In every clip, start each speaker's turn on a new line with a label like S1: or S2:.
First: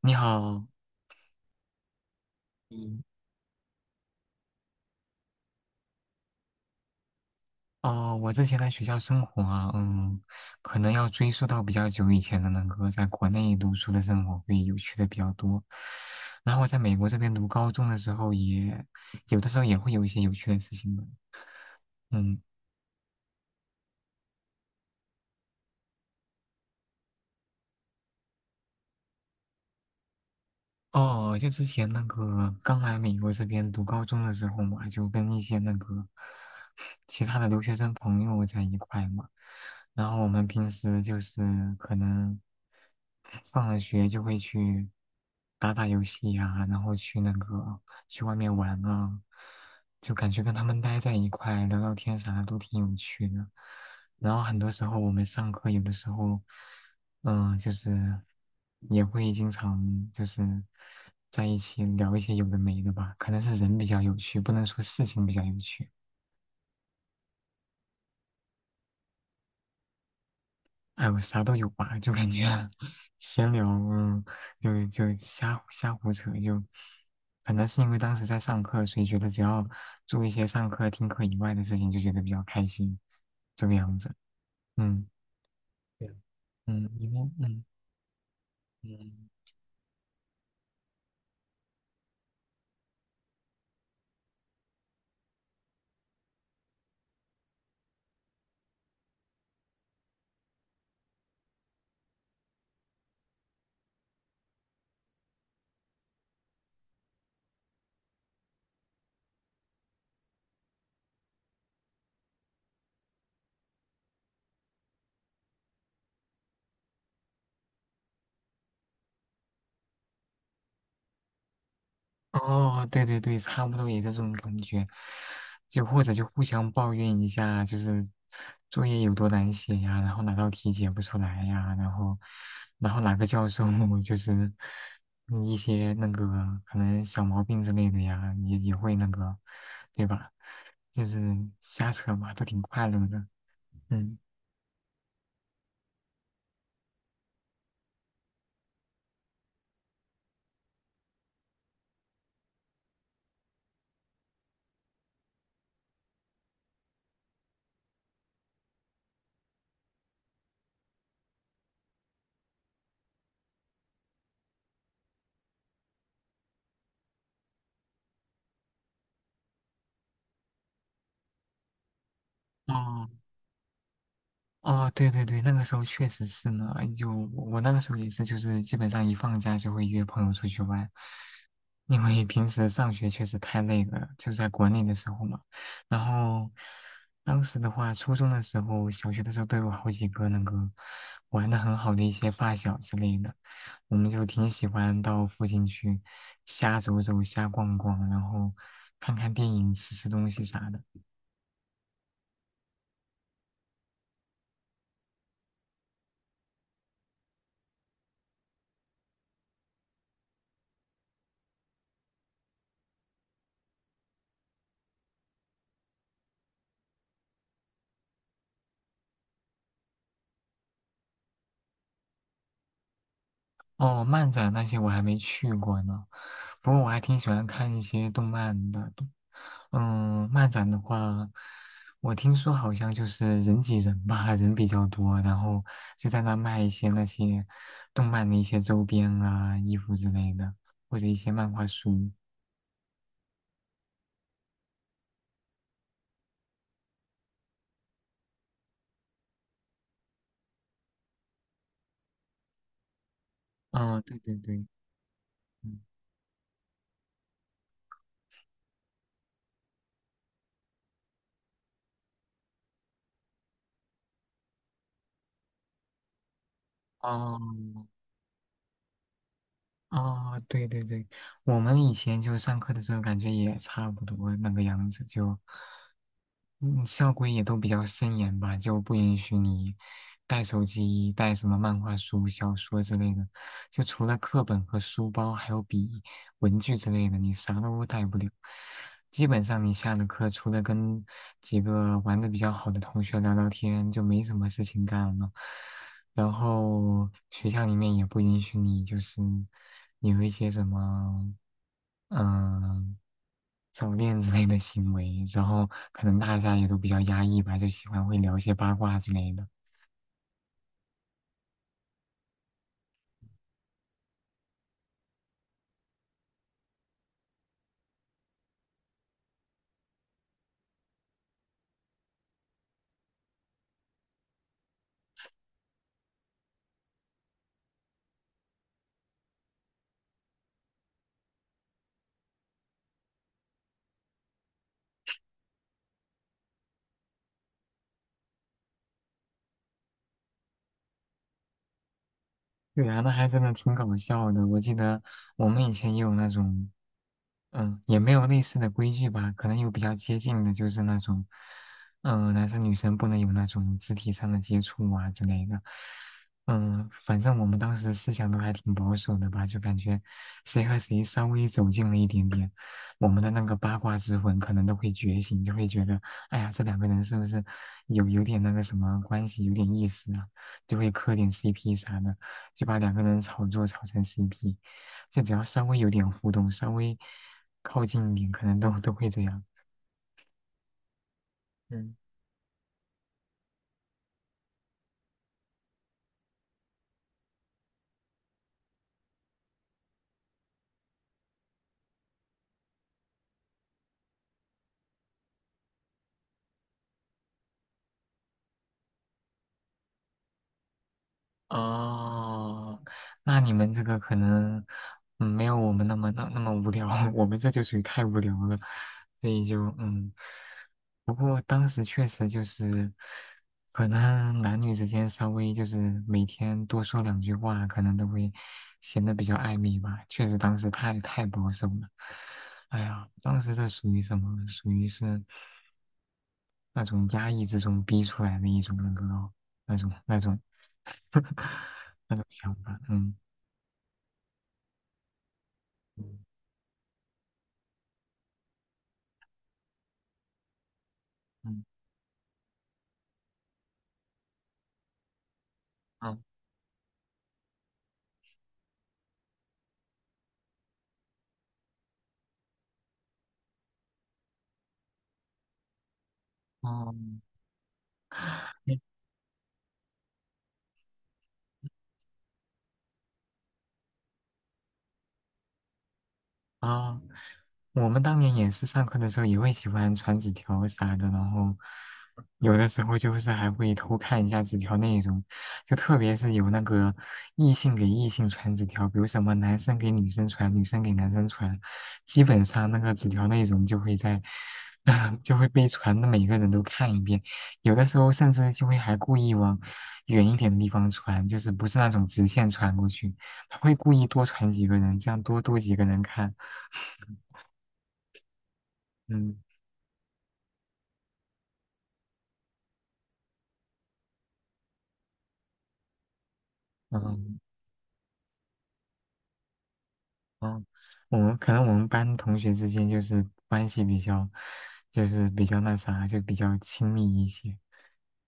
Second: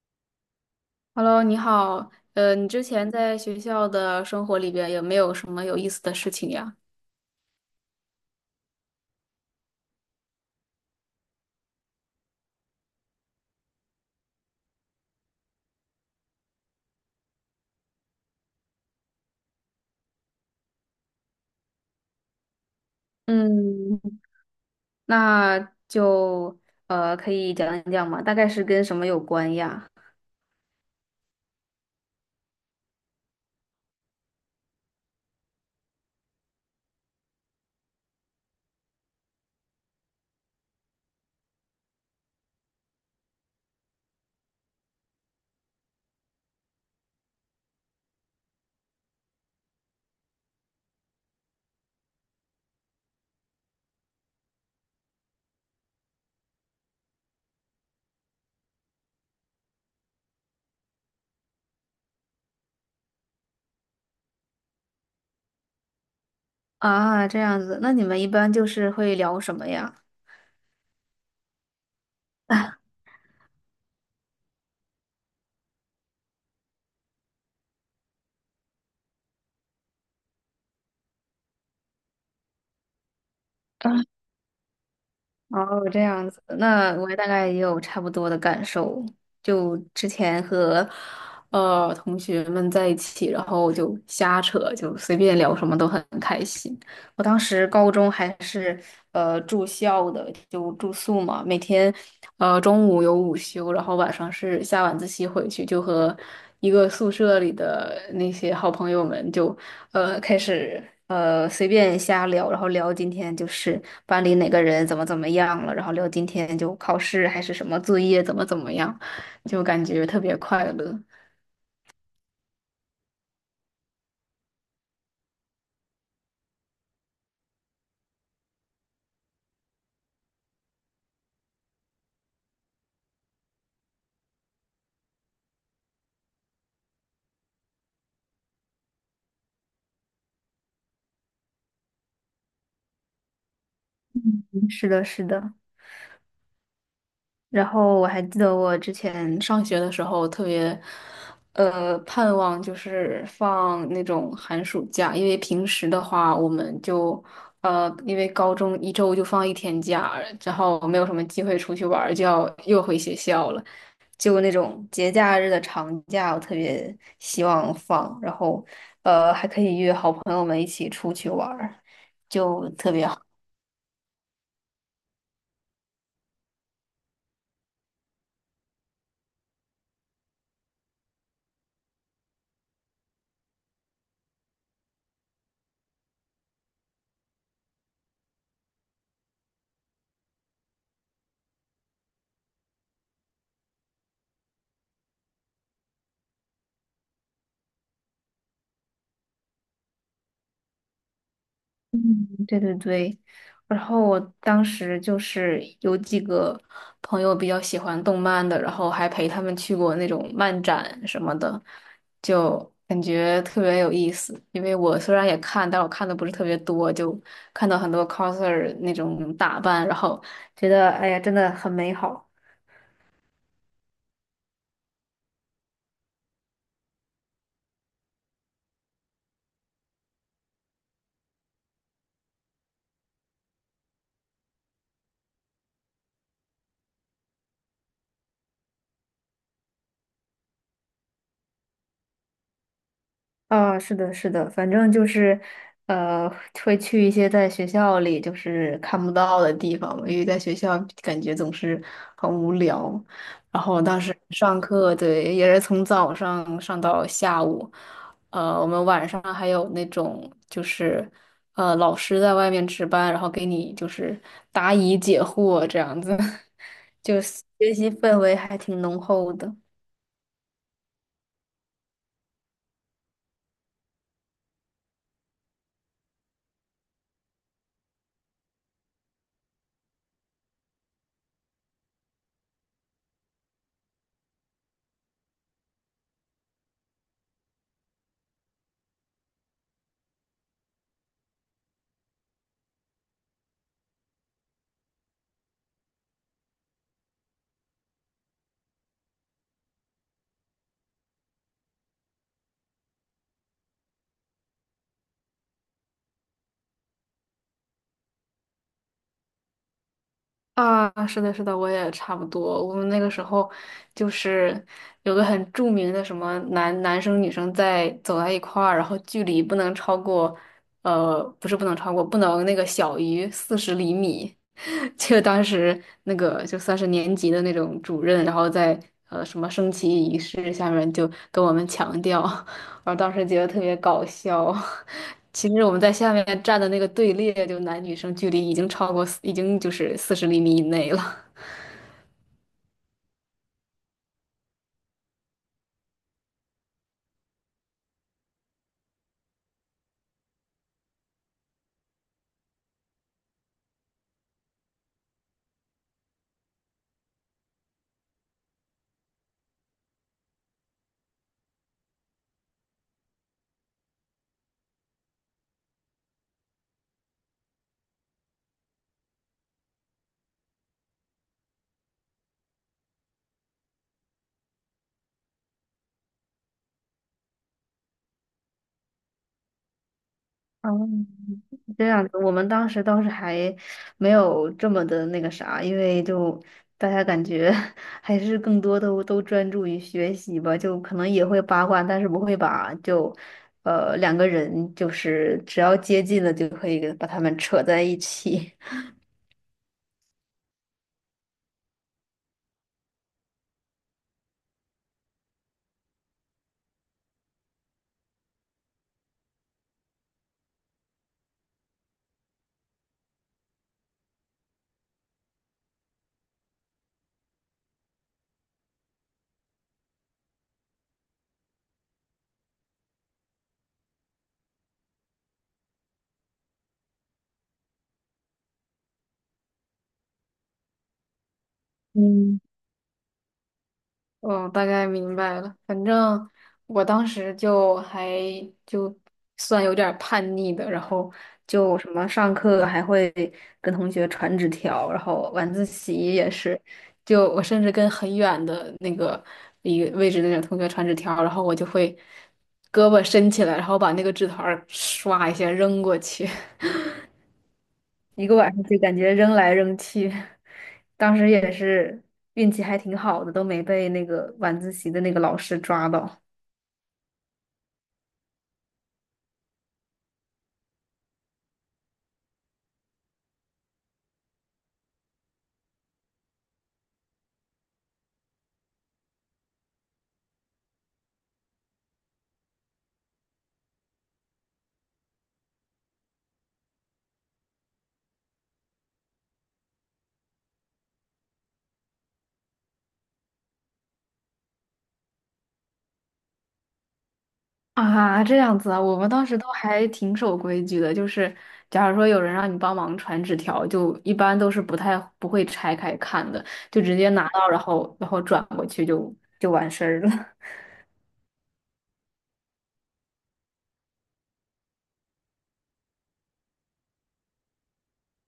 S1: 你好，
S2: Hello，你好。你之
S1: 嗯，
S2: 前在学校的生活里边有没有什么有意思的事情呀？
S1: 哦，我之前在学校生活啊，可能要追溯到比较久以前的那个在国内读书的生活会有趣的比较多。然后我在美国这边读高中的时候也，有的时候也会有一些有趣的事情的，嗯。
S2: 嗯。那就可以讲一讲吗？大概是跟什么有关呀？
S1: 哦，就之前那个刚来美国这边读高中的时候嘛，就跟一些那个其他的留学生朋友在一块嘛，然后我们平时就是可能放了学就会去打打游戏呀、然后去那个去外面玩啊，就感觉跟他们待在一块聊聊天啥的都挺有趣的。然后很多时候我们上课有的时候，就是也会经常就是在一起聊一些有的没的吧，可能是人比较有趣，不能说事情比较有趣。
S2: 啊，这样子，那你们一般就是会聊什么呀？
S1: 哎我啥都有吧，就感觉 闲聊，就瞎胡扯，就可能是因为当时在上课，所以觉得只要做一些上课、听课以外的事情，就觉得比较开心，这个样子。嗯
S2: 哦，这
S1: 对，
S2: 样子，那我
S1: 因
S2: 大
S1: 为
S2: 概也有差不多的感受。
S1: 嗯。
S2: 就之前和同学们在一起，然后就瞎扯，就随便聊什么都很开心。我当时高中还是住校的，就住宿嘛，每天中午有午休，然后晚上是下晚自习回去，就和一个宿舍里的那些好朋友们就开始随便瞎聊，然后聊今天就是班里哪个人怎么怎么样了，然后聊今天就考试还是什么作业怎么怎么样，就感觉特别快乐。
S1: 哦，对对对，差不多也是这种感觉，就或者就互相抱怨一下，就是作业有多难写呀，然后哪道题解不出来呀，然后哪个教授 就是一些那个可能小毛病之类的呀，也会那个，对吧？就是瞎扯嘛，都挺快乐的，嗯。
S2: 嗯，是的，是的。然后我还记得我之前上学的时候特别盼望就是放那种寒暑假，因为平时的话我们就。因为高中一周就放一天假，然后没有什么机会出去玩儿就要又回学校了。就那种节假日的长假，我特别希望放，然后还可以约好朋友们一起出去玩儿，就特别
S1: 哦
S2: 好。
S1: 哦，对对对，那个时候确实是呢，就我那个时候也是，就是基本上一放假就会约朋友出去玩，因为平时上学确实太累了，就在国内的时候嘛。然后当时的话，初中的时候、小学的时候都有好几个那个玩的很好的一些发小之类的，我们就挺喜欢到附近去瞎走走、瞎逛逛，然后看看电影、吃吃东西啥的。
S2: 嗯，对对对。然后我当时就是有几个朋友比较喜欢动漫的，然后还陪他们去过那种漫展什么的，就感觉特别有意思。因为我虽然也看，但我看的不是特别多，就看到很多 coser 那种打扮，然后觉得哎呀，真的很美好。
S1: 哦，漫展那些我还没去过呢，不过我还挺喜欢看一些动漫的。嗯，漫展的话，我听说好像就是人挤人吧，人比较多，然后就在那卖一些那些动漫的一些周边啊、衣服之类的，或者一些漫画书。
S2: 啊，是的，是的，反正就是，呃，会去一些在学校里就是看不到的地方嘛，因为在学校感觉总是很无聊。然后
S1: 嗯，
S2: 当时
S1: 对对对，
S2: 上课，对，也是
S1: 嗯，
S2: 从早上上到下午，我们晚上还有那种就是，老师在外面值班，然后给你就是答疑解惑这样子，就
S1: 哦，
S2: 学习氛围还挺浓厚的。
S1: 啊，对对对，我们以前就上课的时候感觉也差不多那个样子，就嗯，校规也都比较森严吧，就不允许你带手机、带什么漫画书、小说之类的，就除了课本和书包，还有笔、文具之类的，你啥都带不了。基本上你下了课，除了跟几个玩的比较好的同学聊聊天，就没什么事情干了。然后学校里面也不允许你就是有一些什么嗯早恋之类的行为，然后可能大家也都比较压抑吧，就喜欢会聊一些八卦之类的。
S2: 啊，是的，是的，我也差不多。我们那个时候就是有个很著名的什么男生女生在走在一块儿，然后距离不能超过，不是不能超过，不能那个小于四十厘米。就当时那个就算是年级的那种主任，然后在什么升旗仪式下面就跟我们强调，我当时觉得特别搞笑。其实我们在下面站的那个队列，就男女生距离已经超过四已经就是四十厘米以内了。
S1: 对啊，那还真的挺搞笑的。我记得我们以前也有那种。嗯，也没有类似的规矩吧，可能有比较接近的，就是那种，男生女生不能有那种肢体上的接触啊之类的。嗯，反正我们当时思想都还挺保守的吧，就感觉谁和谁稍微走近了一点点，我们的那个八卦之魂可能都会觉醒，就会觉得，哎呀，这两个人是不是有点那个什么关系，有点意思啊？就会磕点 CP 啥的，就把两个人炒作炒成 CP。就只要稍微有点互动，稍微靠近一点，可能都会这样。
S2: 嗯，这
S1: 嗯，
S2: 样子，我们当时倒是还没有这么的那个啥，因为就大家感觉 还是更多都专注于学习吧，就可能也会八卦，但是不会把就两个人就是只要接近了就可以把他们扯在一起。
S1: 哦，那你们这个可能没有我们那么那么无聊，我们这就属于太无聊了，所以就不过当时确实就是，可能男女之间稍微就是每天多说两句话，可能都会显得比较暧昧吧。确实当时太保守了，哎呀，当时这属于什么？属于是。那种压抑之中逼出来的一种那种 那种
S2: 嗯。
S1: 想法，嗯
S2: 嗯，大概明白了。反正
S1: 嗯
S2: 我当时就算有点儿叛逆的，然后
S1: 嗯
S2: 就什么上课还会跟同学传纸条，然后晚自习
S1: 嗯
S2: 也是，就我甚至跟很远的那个一个位置的那种同学传纸条，然后我就会胳膊伸起来，然后把那个纸团儿唰一下扔过去。
S1: 哦，
S2: 一个晚上就 感觉扔来扔去，当时也是运气还挺好的，都没被那个晚自习的那个老师抓到。
S1: 啊，我们当年也是上课的时候也会喜欢传纸条啥的，然后有的时候就是还会偷看一下纸条内容，就特别是有那个异性给异性传纸条，比如什么男生给女生传，女生给男生传，基本上那个纸条内容就会在，就会被传的每个人都看一遍，有的时候甚至就会还故意往远一点的地方传，就是不是那种直线传过去，他会故意多传几个人，这样多几个人看。嗯
S2: 啊，这样子啊，我们当
S1: 嗯，
S2: 时都还挺守规矩的，就是假如说有人让你帮忙传纸条，就一般都是不会拆开看的，就直接拿
S1: 嗯
S2: 到，然后转过去就完事儿了。
S1: 嗯，我们可能我们班同学之间就是关系比较，就是比较那啥，就比较亲密一些，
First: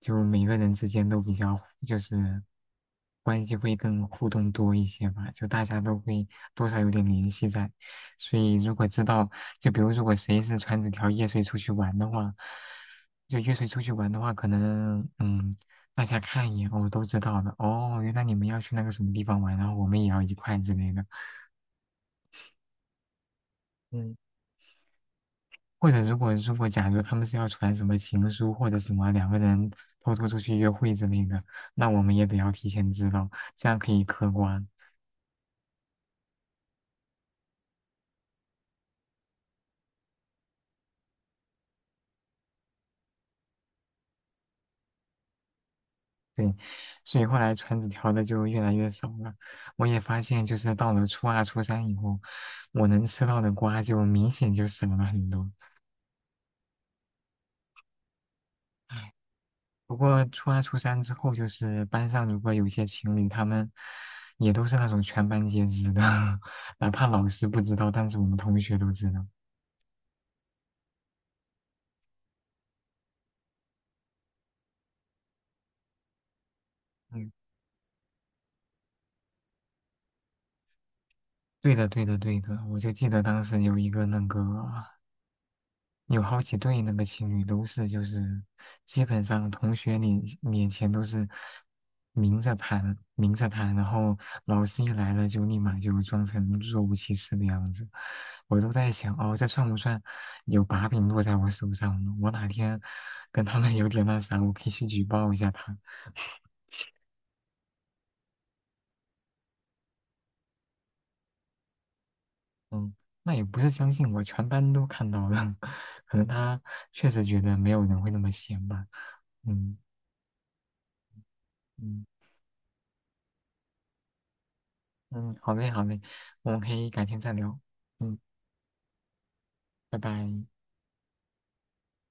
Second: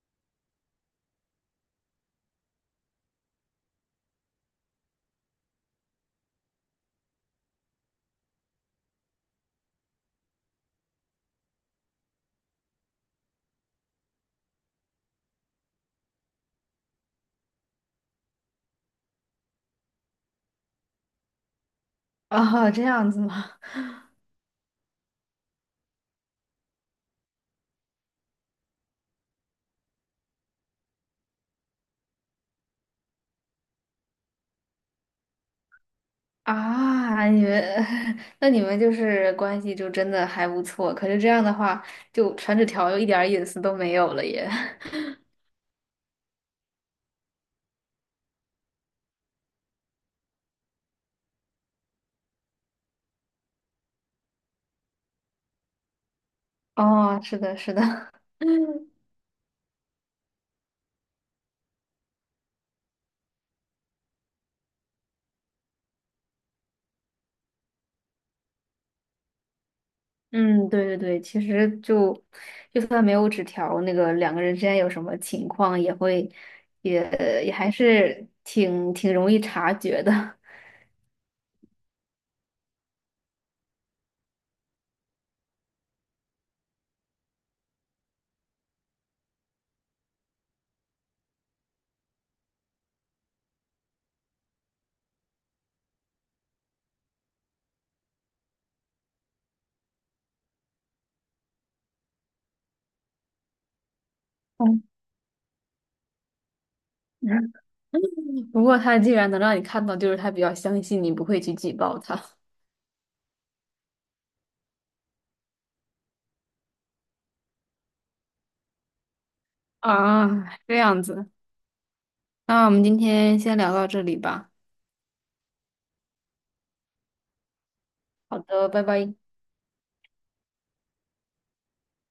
S1: 就每个人之间都比较就是关系会更互动多一些吧，就大家都会多少有点联系在，所以如果知道，就比如如果谁是传纸条夜睡出去玩的话，就夜睡出去玩的话，可能。大家看一眼，哦，都知道的，哦，原来你们要去那个什么地方玩，然后我们也要一块之类的。
S2: 啊，这样子吗？
S1: 嗯。或者如果假如他们是要传什么情书或者什么两个人偷偷出去约会之类的，那我们也得要提前知道，这样可以嗑瓜。
S2: 啊，你们，那你们就是关系就真的还不错。可是这样的话，就传纸条又一点儿隐私都没有了耶。
S1: 对，所以后来传纸条的就越来越少了。我也发现，就是到了初二、初三以后，我能吃到的瓜就明显就少了很多。
S2: 哦，是的，是的，
S1: 不过初二、初三之后，就是班上如果有些情侣，他们也都是那种全班皆知的，哪怕老师不知道，但是我们同学都知道。
S2: 嗯，对对对，其实就算没有纸条，那个两个人之间有什么情况，也会也
S1: 嗯
S2: 也还是挺容易察觉的。
S1: 对的，对的，对的，我就记得当时有一个那个，有好几对那个情侣都是，就是基本上同学脸前都是明着谈，明着谈，然后老师一来了就立马就装成若无其事的样子。我都在想，哦，这算不算有把柄落在我手上呢？我哪天跟他们 有点那啥，我可以去举报一下他。
S2: 嗯，不过他既然能让你看到，就是他比较相信你不会去举报他。
S1: 嗯，那也不是相信我，全班都看到了，可能他确实觉得没有人会那么闲吧。嗯
S2: 啊，这样子，
S1: 嗯
S2: 那我们今天先聊到这里吧。
S1: 嗯，好嘞好嘞，我们可以改天再聊。嗯，
S2: 好的，拜拜。
S1: 拜拜。